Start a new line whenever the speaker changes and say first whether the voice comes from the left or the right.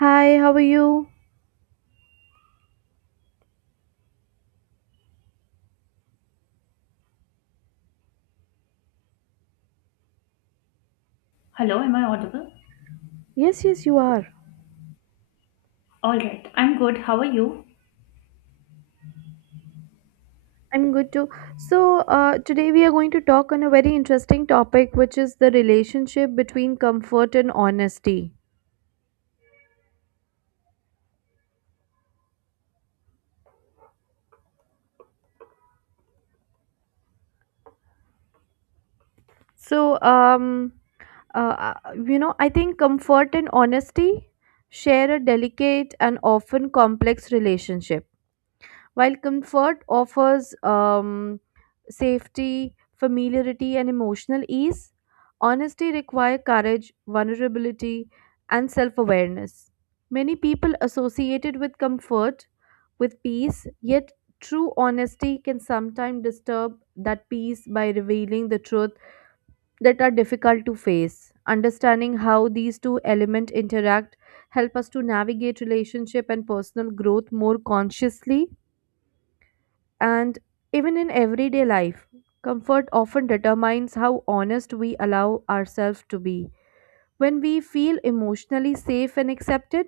right: Hi, how are you?
left: Hello, am I audible?
right: Yes, yes, you are.
left: All right, I'm good. How are you?
right: I'm good too. So, today we are going to talk on a very interesting topic, which is the relationship between comfort and honesty. So, I think comfort and honesty share a delicate and often complex relationship. While comfort offers safety, familiarity, and emotional ease, honesty requires courage, vulnerability, and self awareness. Many people associate it with comfort, with peace, yet true honesty can sometimes disturb that peace by revealing the truth that are difficult to face. Understanding how these two elements interact help us to navigate relationship and personal growth more consciously and even in everyday life, comfort often determines how honest we allow ourselves to be. When we feel emotionally safe and accepted,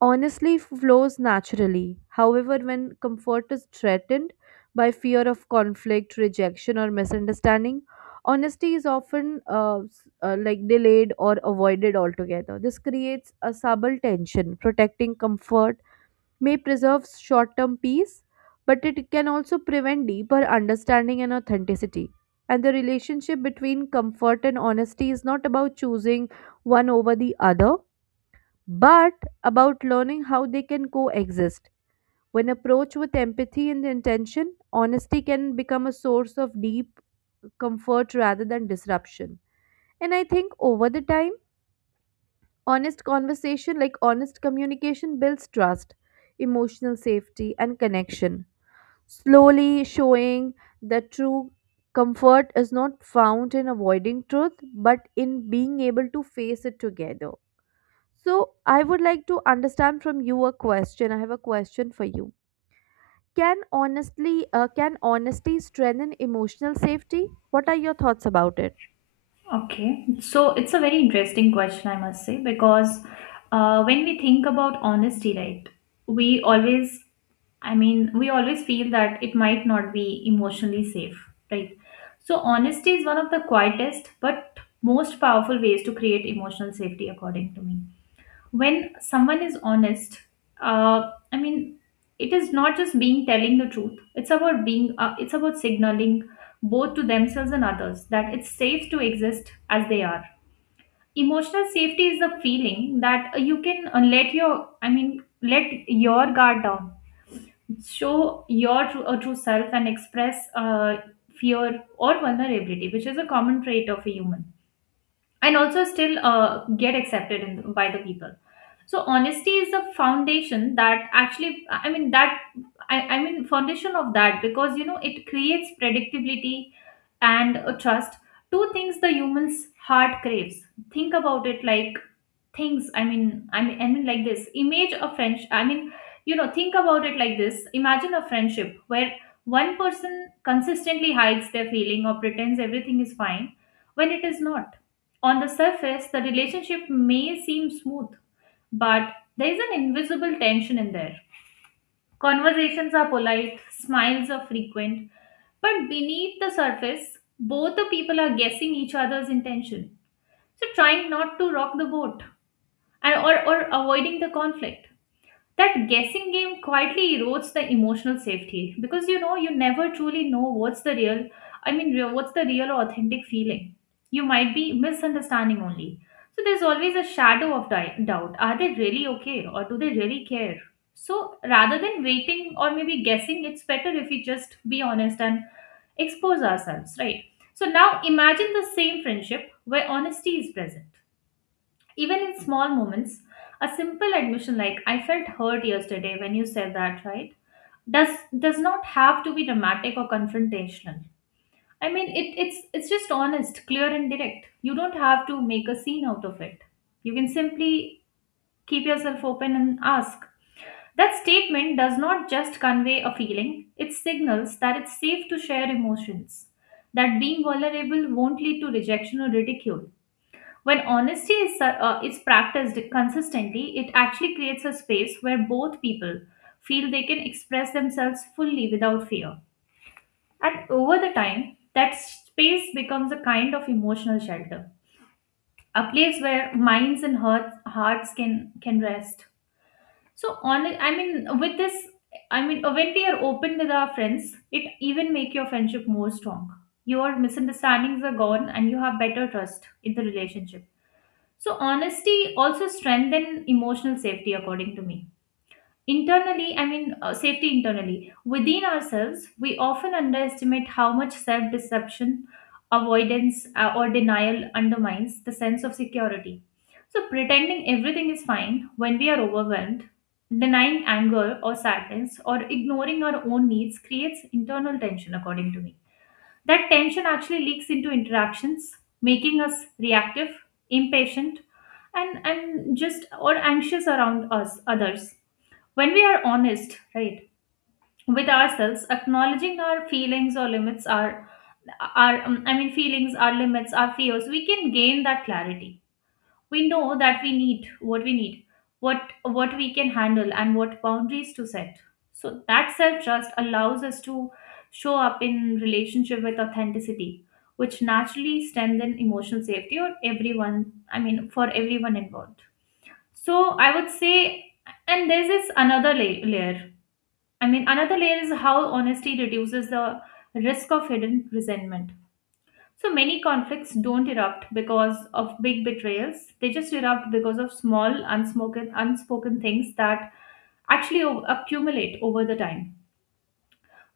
right: honesty flows naturally. However, when comfort is threatened by fear of conflict, rejection, or misunderstanding, honesty is often like delayed or avoided altogether. This creates a subtle tension. Protecting comfort may preserve short term peace, but it can also prevent deeper understanding and authenticity. And the relationship between comfort and honesty is not about choosing one over the other, but about learning how they can coexist. When approached with empathy and intention, honesty can become a source of deep comfort rather than disruption. And I think over the time, honest conversation, like honest communication, builds trust, emotional safety, and connection, slowly showing that true comfort is not found in avoiding truth but in being able to face it together. So, I would like to understand from you a question. I have a question for you. Can honesty strengthen emotional safety? What are your thoughts about it?
left: Okay, so it's a very interesting question, I must say, because when we think about honesty, right, we always, I mean, we always feel that it might not be emotionally safe, right? So, honesty is one of the quietest but most powerful ways to create emotional safety, according to me. When someone is honest, I mean it is not just being telling the truth. It's about being, it's about signaling both to themselves and others that it's safe to exist as they are. Emotional safety is the feeling that you can, let your I mean let your guard down, show your true, true self and express fear or vulnerability, which is a common trait of a human, and also still get accepted in, by the people. So honesty is the foundation that, actually I mean that I mean foundation of that, because you know it creates predictability and a trust, two things the human's heart craves. Think about it like, things I mean I mean I mean like this image a friendship I mean you know, think about it like this. Imagine a friendship where one person consistently hides their feeling or pretends everything is fine when it is not. On the surface the relationship may seem smooth, but there is an invisible tension in there. Conversations are polite, smiles are frequent, but beneath the surface, both the people are guessing each other's intention. So trying not to rock the boat, or avoiding the conflict, that guessing game quietly erodes the emotional safety, because you know you never truly know what's the real I mean real- what's the real or authentic feeling. You might be misunderstanding only. So there's always a shadow of doubt. Are they really okay or do they really care? So rather than waiting or maybe guessing, it's better if we just be honest and expose ourselves, right? So now imagine the same friendship where honesty is present, even in small moments. A simple admission like, I felt hurt yesterday when you said that, right? Does does not have to be dramatic or confrontational. I mean, it's just honest, clear and direct. You don't have to make a scene out of it. You can simply keep yourself open and ask. That statement does not just convey a feeling, it signals that it's safe to share emotions, that being vulnerable won't lead to rejection or ridicule. When honesty is practiced consistently, it actually creates a space where both people feel they can express themselves fully without fear. And over the time, that space becomes a kind of emotional shelter, a place where minds and hearts can rest. So, with this, I mean, when we are open with our friends, it even make your friendship more strong. Your misunderstandings are gone, and you have better trust in the relationship. So honesty also strengthen emotional safety, according to me. Internally, safety internally within ourselves, we often underestimate how much self-deception, avoidance, or denial undermines the sense of security. So pretending everything is fine when we are overwhelmed, denying anger or sadness, or ignoring our own needs creates internal tension, according to me. That tension actually leaks into interactions, making us reactive, impatient, and just or anxious around us others. When we are honest, right, with ourselves, acknowledging our feelings or limits, our I mean feelings our limits, our fears, we can gain that clarity. We know that we need what we need, what what we can handle and what boundaries to set. So that self trust allows us to show up in relationship with authenticity, which naturally strengthen emotional safety or everyone I mean for everyone involved. So I would say, and there's this layer. I mean, another layer is how honesty reduces the risk of hidden resentment. So many conflicts don't erupt because of big betrayals. They just erupt because of small, unspoken things that actually accumulate over the time.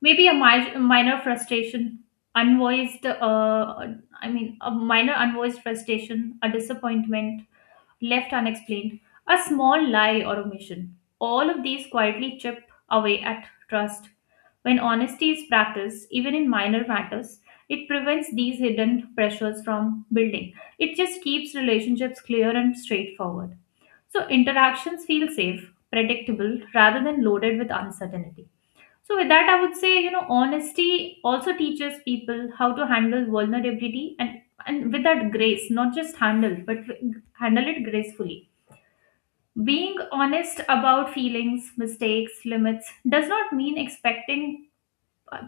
left: Maybe a mi- minor frustration, unvoiced, I mean, a minor unvoiced frustration, a disappointment, left unexplained, a small lie or omission. All of these quietly chip away at trust. When honesty is practiced, even in minor matters, it prevents these hidden pressures from building. It just keeps relationships clear and straightforward. So interactions feel safe, predictable, rather than loaded with uncertainty. So with that, I would say, you know, honesty also teaches people how to handle vulnerability and with that grace, not just handle, but handle it gracefully. Being honest about feelings, mistakes, limits does not mean expecting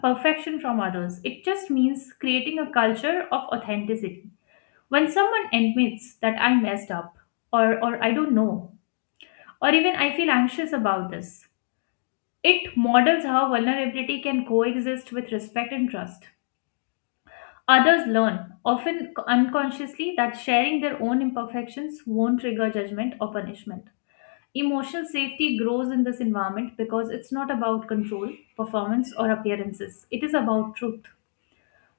left: perfection from others. It just means creating a culture of authenticity. When someone admits that I messed up, or I don't know, or even I feel anxious about this, it models how vulnerability can coexist with respect and trust. Others learn, often unconsciously, that sharing their own imperfections won't trigger judgment or punishment. Emotional safety grows in this environment because it's not about control, performance, or appearances. It is about truth.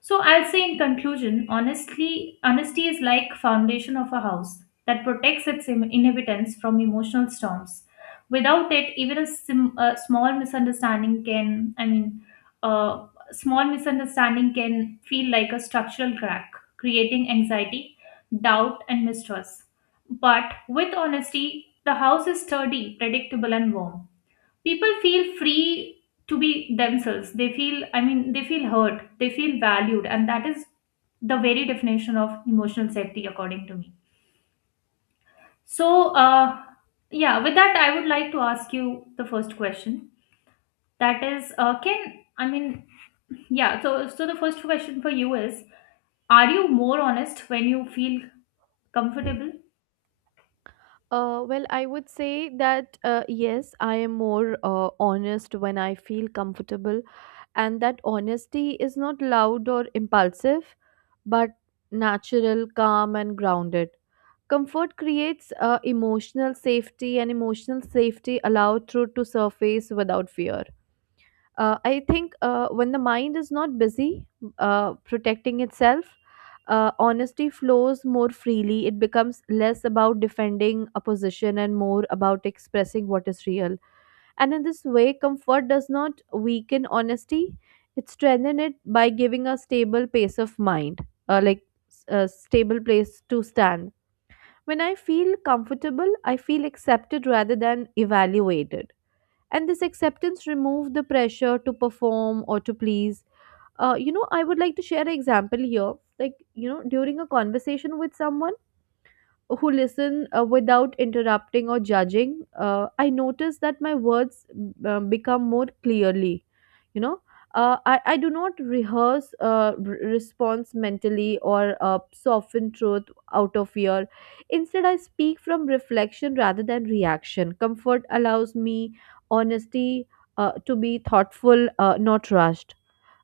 left: So I'll say in conclusion, honestly, honesty is like foundation of a house that protects its inhabitants from emotional storms. Without it, even a small misunderstanding can, I mean, a small misunderstanding can feel like a structural crack, creating anxiety, doubt, and mistrust. But with honesty, the house is sturdy, predictable, and warm. People feel free to be themselves. They feel heard, they feel valued, and that is the very definition of emotional safety, according to me. So yeah, with that I would like to ask you the first question, that is can I mean yeah so so the first question for you is, are you more honest when you feel comfortable?
right: Well, I would say that yes, I am more honest when I feel comfortable, and that honesty is not loud or impulsive, but natural, calm, and grounded. Comfort creates emotional safety, and emotional safety allows truth to surface without fear. I think when the mind is not busy protecting itself, honesty flows more freely. It becomes less about defending a position and more about expressing what is real. And in this way, comfort does not weaken honesty, it strengthens it by giving a stable pace of mind, like a stable place to stand. When I feel comfortable, I feel accepted rather than evaluated, and this acceptance removed the pressure to perform or to please. You know, I would like to share an example here, like you know, during a conversation with someone who listen without interrupting or judging, I notice that my words become more clearly. You know, I do not rehearse response mentally or soften truth out of fear. Instead, I speak from reflection rather than reaction. Comfort allows me honesty to be thoughtful, not rushed.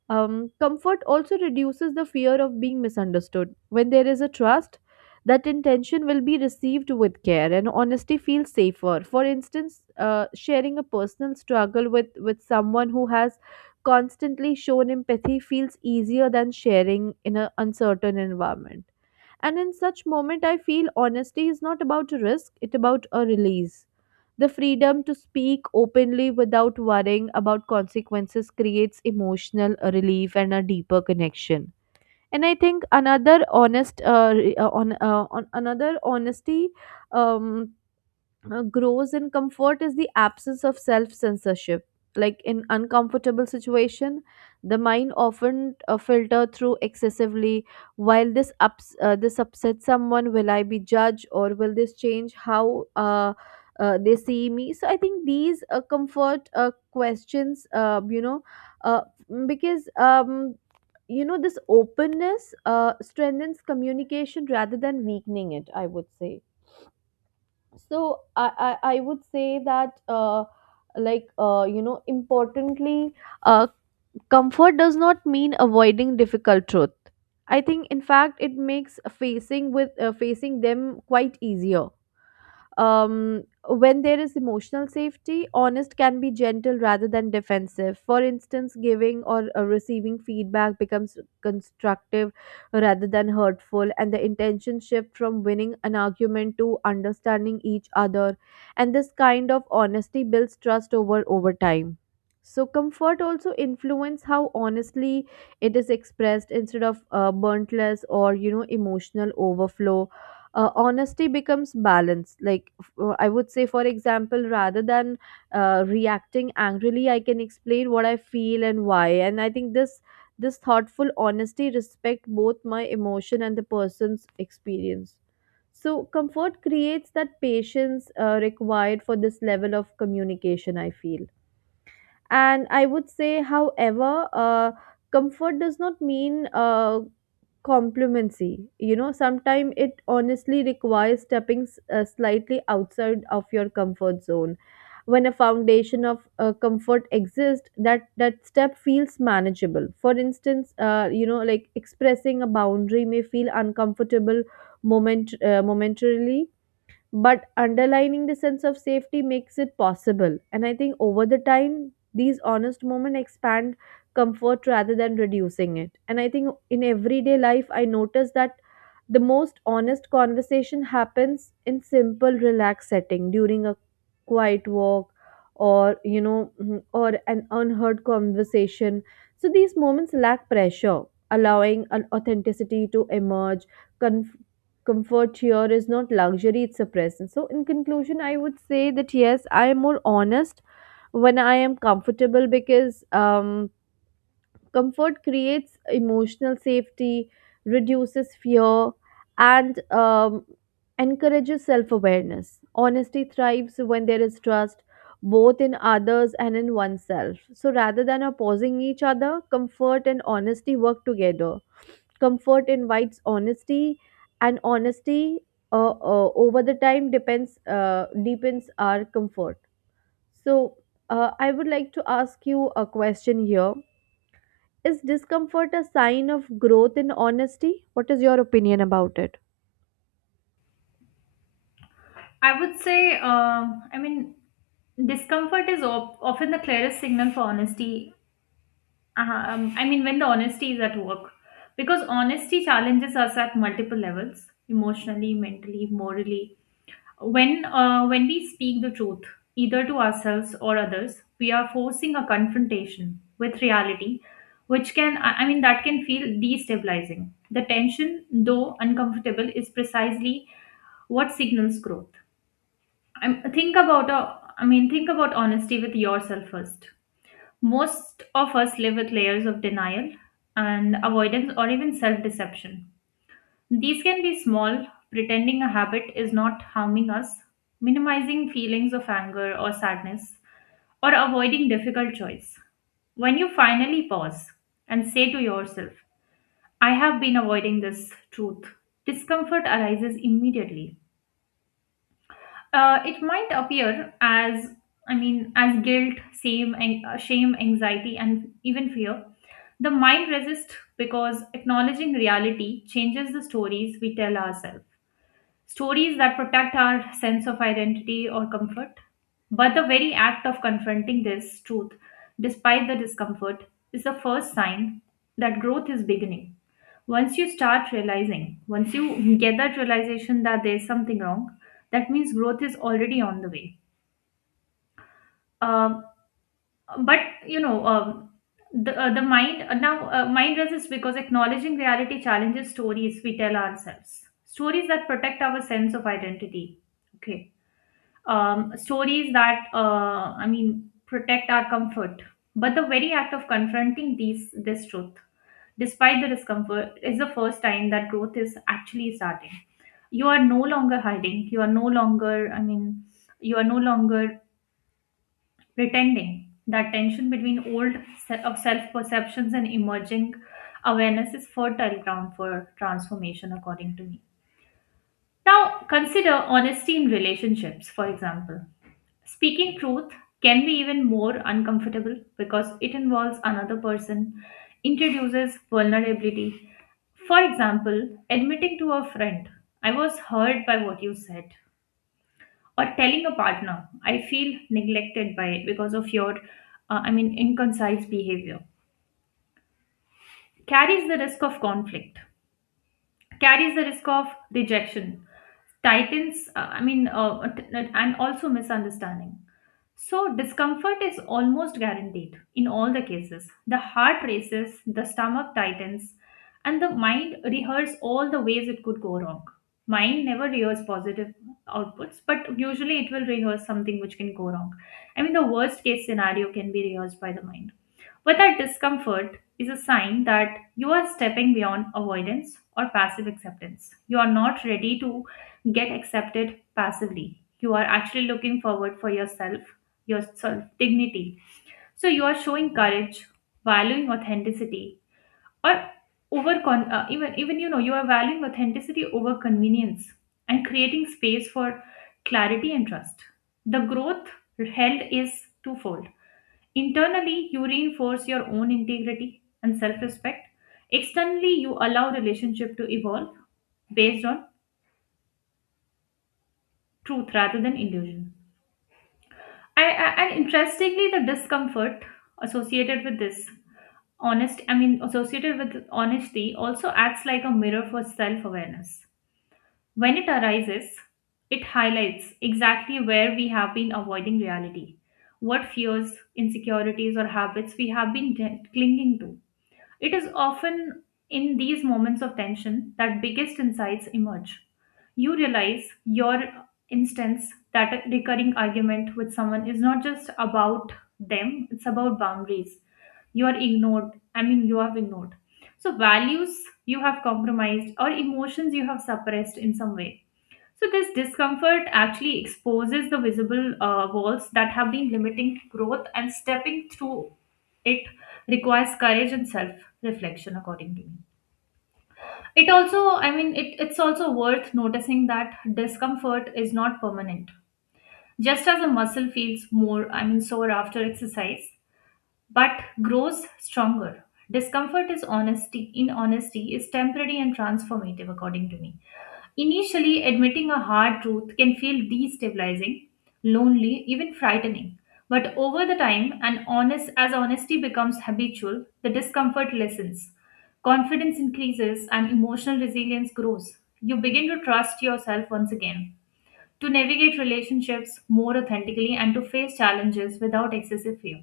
right: Comfort also reduces the fear of being misunderstood. When there is a trust that intention will be received with care, and honesty feels safer. For instance, sharing a personal struggle with someone who has constantly shown empathy feels easier than sharing in an uncertain environment. And in such moment, I feel honesty is not about a risk, it's about a release. The freedom to speak openly without worrying about consequences creates emotional relief and a deeper connection. And I think another honest, re- on another honesty um, grows in comfort is the absence of self censorship. Like, in uncomfortable situation, the mind often filter through excessively while this ups this upsets someone. Will I be judged, or will this change how they see me? So I think these comfort questions, uh, because you know, this openness strengthens communication rather than weakening it, I would say. So I would say that importantly, uh comfort does not mean avoiding difficult truth. I think in fact it makes facing them quite easier. um, when there is emotional safety, honest can be gentle rather than defensive. For instance, giving or receiving feedback becomes constructive rather than hurtful, and the intention shift from winning an argument to understanding each other. And this kind of honesty builds trust over time. So comfort also influence how honestly it is expressed. Instead of burnt less or, you know, emotional overflow, honesty becomes balance. I would say, for example, rather than reacting angrily, I can explain what I feel and why. And I think this thoughtful honesty respect both my emotion and the person's experience. So comfort creates that patience required for this level of communication, I feel. And I would say, however, comfort does not mean complimency. You know, sometimes it honestly requires stepping slightly outside of your comfort zone. When a foundation of comfort exists, that step feels manageable. For instance, you know, like expressing a boundary may feel uncomfortable momentarily, but underlining the sense of safety makes it possible. And I think over the time, these honest moments expand comfort rather than reducing it. And I think in everyday life, I notice that the most honest conversation happens in simple relaxed setting, during a quiet walk, or you know, or an unheard conversation. So these moments lack pressure, allowing an authenticity to emerge. conf- Comfort here is not luxury, it's a presence. So in conclusion, I would say that yes, I am more honest when I am comfortable, because comfort creates emotional safety, reduces fear, and encourages self-awareness. Honesty thrives when there is trust, both in others and in oneself. So rather than opposing each other, comfort and honesty work together. Comfort invites honesty, and honesty over the time depends deepens our comfort. So I would like to ask you a question here. Is discomfort a sign of growth in honesty? What is your opinion about it?
left: I would say i mean discomfort is often the clearest signal for honesty. Uh-huh. I mean, when the honesty is at work, because honesty challenges us at multiple levels, emotionally, mentally, morally. When we speak the truth, either to ourselves or others, we are forcing a confrontation with reality, which can I mean that can feel destabilizing. The tension, though uncomfortable, is precisely what signals growth. I think about a, I mean Think about honesty with yourself first. Most of us live with layers of denial and avoidance or even self deception. These can be small, pretending a habit is not harming us, minimizing feelings of anger or sadness, or avoiding difficult choice. When you finally pause and say to yourself, I have been avoiding this truth, discomfort arises immediately. It might appear as, I mean, as guilt, shame, anxiety, and even fear. The mind resists because acknowledging reality changes the stories we tell ourselves, stories that protect our sense of identity or comfort. But the very act of confronting this truth, despite the discomfort, is the first sign that growth is beginning. Once you start realizing, once you get that realization that there's something wrong, that means growth is already on the way. Um, but you know, the mind, now mind resists because acknowledging reality challenges stories we tell ourselves, stories that protect our sense of identity. Okay, stories that I mean protect our comfort. But the very act of confronting these this truth, despite the discomfort, is the first time that growth is actually starting. You are no longer hiding. You are no longer pretending. That tension between old se- of self perceptions and emerging awareness is fertile ground for transformation, according to me. Now consider honesty in relationships, for example. Speaking truth can be even more uncomfortable because it involves another person, introduces vulnerability. For example, admitting to a friend, I was hurt by what you said, or telling a partner, I feel neglected by it because of your, inconcise behavior, carries the risk of conflict, carries the risk of rejection, tightens, I mean, t- and also misunderstanding. So, discomfort is almost guaranteed in all the cases. The heart races, the stomach tightens, and the mind rehearses all the ways it could go wrong. Mind never rehearses positive outputs, but usually it will rehearse something which can go wrong. I mean, the worst case scenario can be rehearsed by the mind. Whether discomfort is a sign that you are stepping beyond avoidance or passive acceptance. You are not ready to get accepted passively. You are actually looking forward for yourself, your self dignity. So you are showing courage, valuing authenticity, or even you know, you are valuing authenticity over convenience, and creating space for clarity and trust. The growth held is twofold. Internally, you reinforce your own integrity and self respect. Externally, you allow relationship to evolve based on truth rather than illusion. And interestingly, the discomfort associated with this associated with honesty also acts like a mirror for self awareness. When it arises, it highlights exactly where we have been avoiding reality, what fears, insecurities, or habits we have been clinging to. It is often in these moments of tension that biggest insights emerge. You realize your instance that a recurring argument with someone is not just about them, it's about boundaries. You are ignored, I mean, You have ignored. So, values you have compromised or emotions you have suppressed in some way. So, this discomfort actually exposes the visible walls that have been limiting growth, and stepping through it requires courage and self reflection, according to me. It also, I mean, it, it's also worth noticing that discomfort is not permanent. Just as a muscle feels sore after exercise, but grows stronger. In honesty, is temporary and transformative, according to me. Initially, admitting a hard truth can feel destabilizing, lonely, even frightening. But over the time, and honest as honesty becomes habitual, the discomfort lessens. Confidence increases and emotional resilience grows. You begin to trust yourself once again, to navigate relationships more authentically and to face challenges without excessive fear.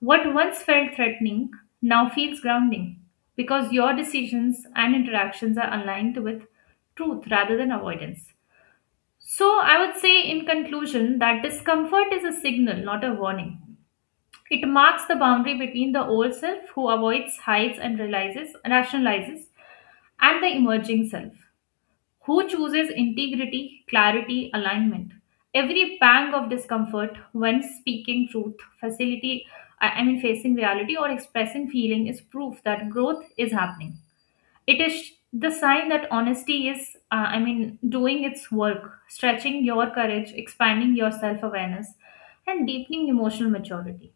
left: What once felt threatening now feels grounding because your decisions and interactions are aligned with truth rather than avoidance. So, I would say in conclusion that discomfort is a signal, not a warning. It marks the boundary between the old self who avoids, hides, and realizes, rationalizes, and the emerging self who chooses integrity, clarity, alignment. Every pang of discomfort when speaking truth, facility, I mean facing reality or expressing feeling is proof that growth is happening. It is the sign that honesty is, doing its work, stretching your courage, expanding your self awareness, and deepening emotional maturity.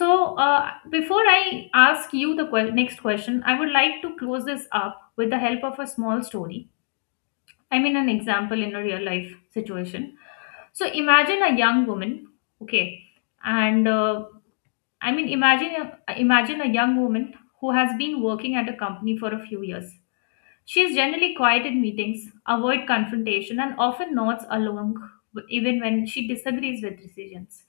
left: So, before I ask you the next question, I would like to close this up with the help of a small story, an example in a real life situation. So imagine a young woman, okay, and I mean, imagine a, imagine a young woman who has been working at a company for a few years. She is generally quiet in meetings, avoid confrontation, and often nods along even when she disagrees with decisions.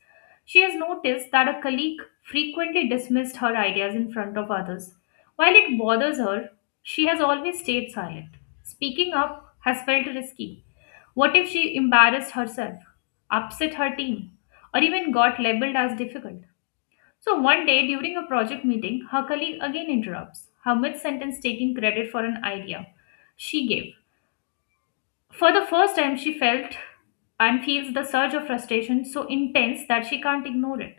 left: She has noticed that a colleague frequently dismissed her ideas in front of others. While it bothers her, she has always stayed silent. Speaking up has felt risky. What if she embarrassed herself, upset her team, or even got labeled as difficult? So one day during a project meeting, her colleague again interrupts her mid sentence taking credit for an idea she gave. For the first time, she felt and feels the surge of frustration so intense that she can't ignore it.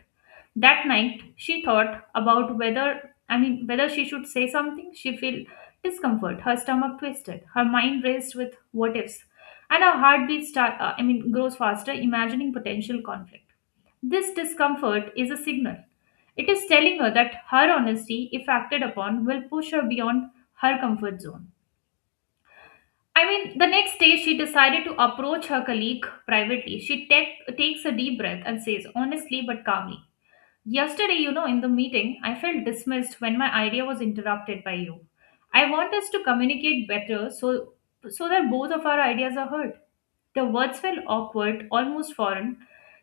left: That night, she thought about whether she should say something. She felt discomfort, her stomach twisted, her mind raced with what ifs, and her heartbeat grows faster, imagining potential conflict. This discomfort is a signal. It is telling her that her honesty, if acted upon, will push her beyond her comfort zone. I mean, the next day she decided to approach her colleague privately. She takes a deep breath and says, honestly but calmly, "Yesterday, you know, in the meeting, I felt dismissed when my idea was interrupted by you. I want us to communicate so that both of our ideas are heard." The words felt awkward, almost foreign.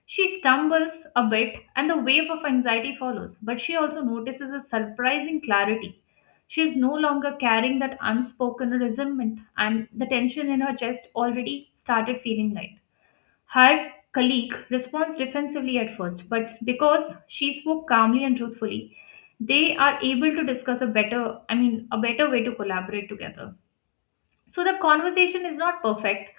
left: She stumbles a bit, and the wave of anxiety follows, but she also notices a surprising clarity. She is no longer carrying that unspoken resentment, and the tension in her chest already started feeling light. Her colleague responds defensively at first, but because she spoke calmly and truthfully, they are able to discuss a better way to collaborate together. So the conversation is not perfect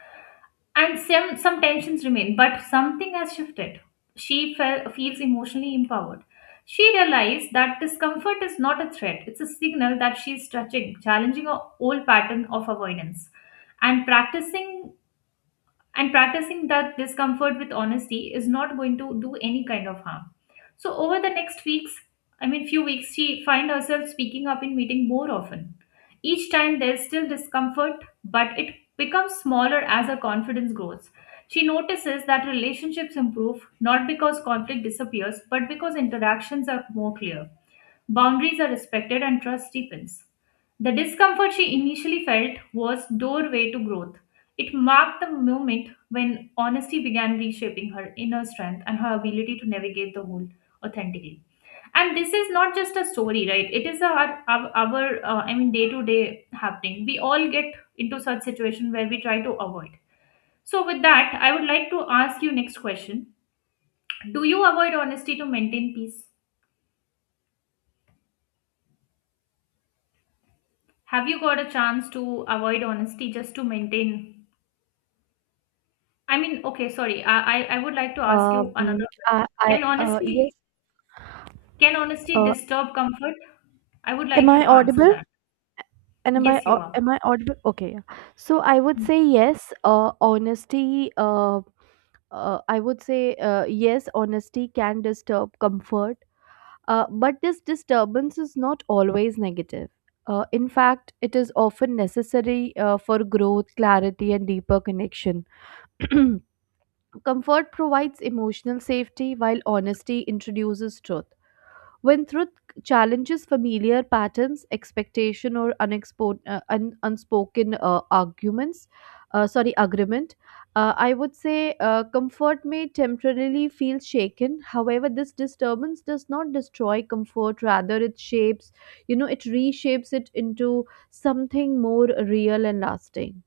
left: and some tensions remain, but something has shifted. She felt feels emotionally empowered. She realized that discomfort is not a threat, it's a signal that she's stretching, challenging her old pattern of avoidance. And practicing that discomfort with honesty is not going to do any kind of harm. So over the next weeks, few weeks, she find herself speaking up in meeting more often. Each time there's still discomfort, but it becomes smaller as her confidence grows. She notices that relationships improve not because conflict disappears but because interactions are more clear. Boundaries are respected and trust deepens. The discomfort she initially felt was doorway to growth. It marked the moment when honesty began reshaping her inner strength and her ability to navigate the world authentically. And this is not just a story, right? It is our day to day happening. We all get into such situation where we try to avoid. So with that, I would like to ask you next question. Do you avoid honesty to maintain peace? Have you got a chance to avoid honesty just to maintain? Okay, sorry. I would like to ask you
right: Um,
left: another question.
right: I
left: Can
right: Yes.
left: honesty can honesty
right: Uh,
left: disturb comfort? I would
right: am
left: like you
right: I
left: to answer
right: audible?
left: that.
right: And am I
left: Yes, you
right: au-
left: are.
right: Am I audible? Okay. Yeah. So I would say yes. Honesty. I would say yes. Honesty can disturb comfort. But this disturbance is not always negative. In fact, it is often necessary for growth, clarity, and deeper connection. Comfort provides emotional safety, while honesty introduces truth. When truth challenges familiar patterns, expectation, or unspoken agreement, I would say comfort may temporarily feel shaken. However, this disturbance does not destroy comfort, rather, it shapes, you know, it reshapes it into something more real and lasting.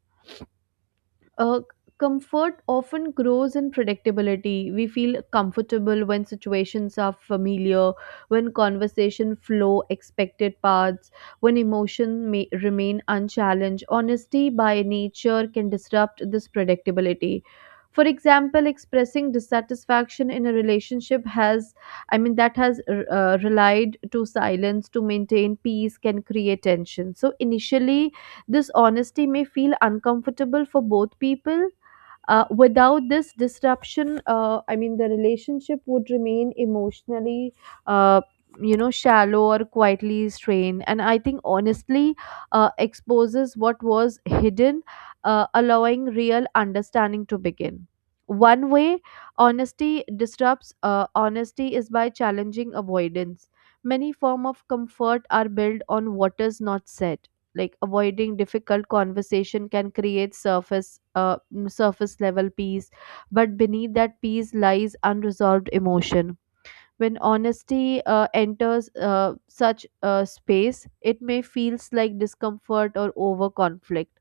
right: Uh, Comfort often grows in predictability. We feel comfortable when situations are familiar, when conversation flow expected paths, when emotion may remain unchallenged. Honesty by nature can disrupt this predictability. For example, expressing dissatisfaction in a relationship has, I mean, that has relied to silence to maintain peace can create tension. So initially, this honesty may feel uncomfortable for both people. Without this disruption, I mean, the relationship would remain emotionally, uh, you know, shallow or quietly strained. And I think honestly exposes what was hidden, allowing real understanding to begin. One way honesty disrupts honesty is by challenging avoidance. Many forms of comfort are built on what is not said, like avoiding difficult conversation can create surface level peace, but beneath that peace lies unresolved emotion. When honesty enters such space, it may feels like discomfort or over conflict.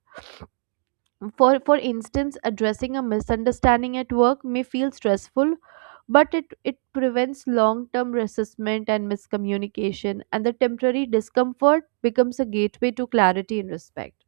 right: For instance, addressing a misunderstanding at work may feel stressful, but it prevents long term resentment and miscommunication, and the temporary discomfort becomes a gateway to clarity and respect.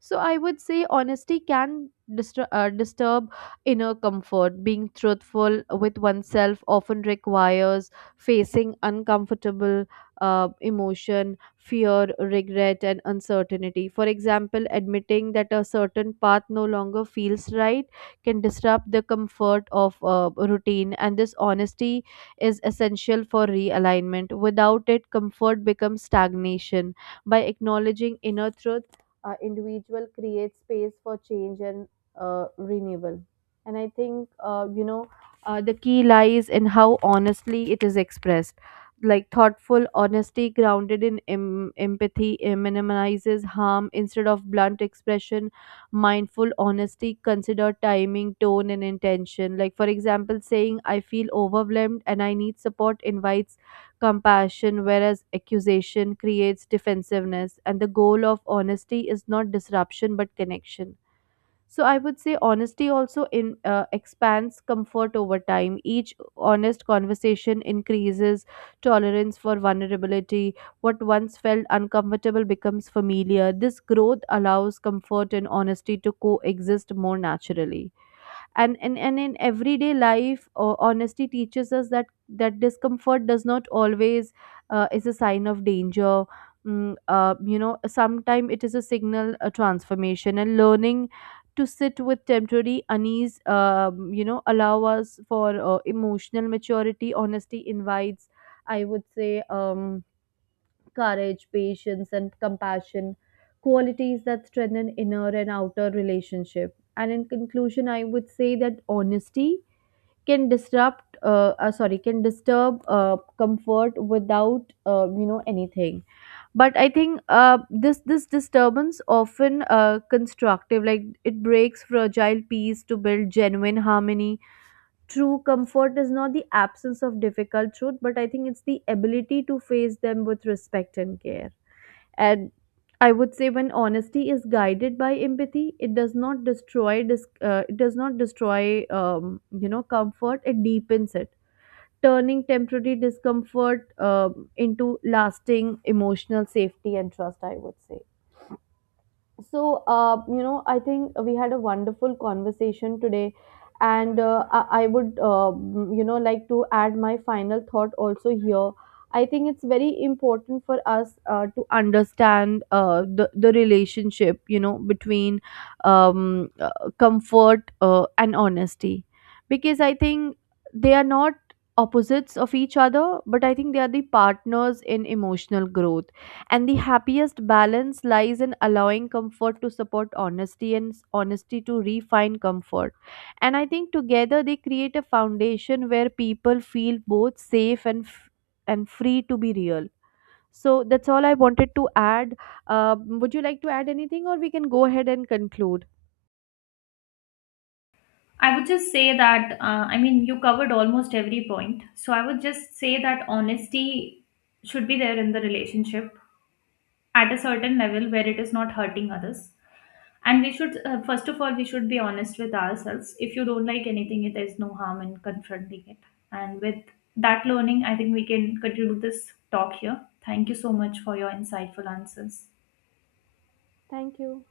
right: So I would say honesty can disturb inner comfort. Being truthful with oneself often requires facing uncomfortable emotion, fear, regret, and uncertainty. For example, admitting that a certain path no longer feels right can disrupt the comfort of routine. And this honesty is essential for realignment. Without it, comfort becomes stagnation. By acknowledging inner truth, individual creates space for change and renewal. And I think, the key lies in how honestly it is expressed. Like thoughtful honesty grounded in empathy minimizes harm. Instead of blunt expression, mindful honesty consider timing, tone and intention. Like for example, saying I feel overwhelmed and I need support invites compassion, whereas accusation creates defensiveness. And the goal of honesty is not disruption but connection. So I would say honesty also in expands comfort over time. Each honest conversation increases tolerance for vulnerability. What once felt uncomfortable becomes familiar. This growth allows comfort and honesty to coexist more naturally. And and in everyday life, honesty teaches us that discomfort does not always is a sign of danger. You know, sometimes it is a signal, a transformation, and learning to sit with temporary unease, you know, allow us for emotional maturity. Honesty invites, I would say, courage, patience, and compassion, qualities that strengthen inner and outer relationship. And in conclusion, I would say that honesty can can disturb comfort without, you know, anything. But I think this disturbance often constructive, like it breaks fragile peace to build genuine harmony. True comfort is not the absence of difficult truth, but I think it's the ability to face them with respect and care. And I would say, when honesty is guided by empathy, it does not it does not destroy, you know, comfort. It deepens it, turning temporary discomfort, into lasting emotional safety and trust, I would say. So, you know, I think we had a wonderful conversation today, and I would, you know, like to add my final thought also here. I think it's very important for us to understand the relationship, you know, between um, uh, comfort and honesty, because I think they are not opposites of each other, but I think they are the partners in emotional growth, and the happiest balance lies in allowing comfort to support honesty and honesty to refine comfort. And I think together they create a foundation where people feel both safe and free to be real. So that's all I wanted to add. Uh, would you like to add anything, or we can go ahead and conclude?
left: I would just say that, you covered almost every point. So I would just say that honesty should be there in the relationship at a certain level where it is not hurting others. And we should first of all we should be honest with ourselves. If you don't like anything, it is no harm in confronting it. And with that learning, I think we can conclude this talk here. Thank you so much for your insightful answers.
right: Thank you.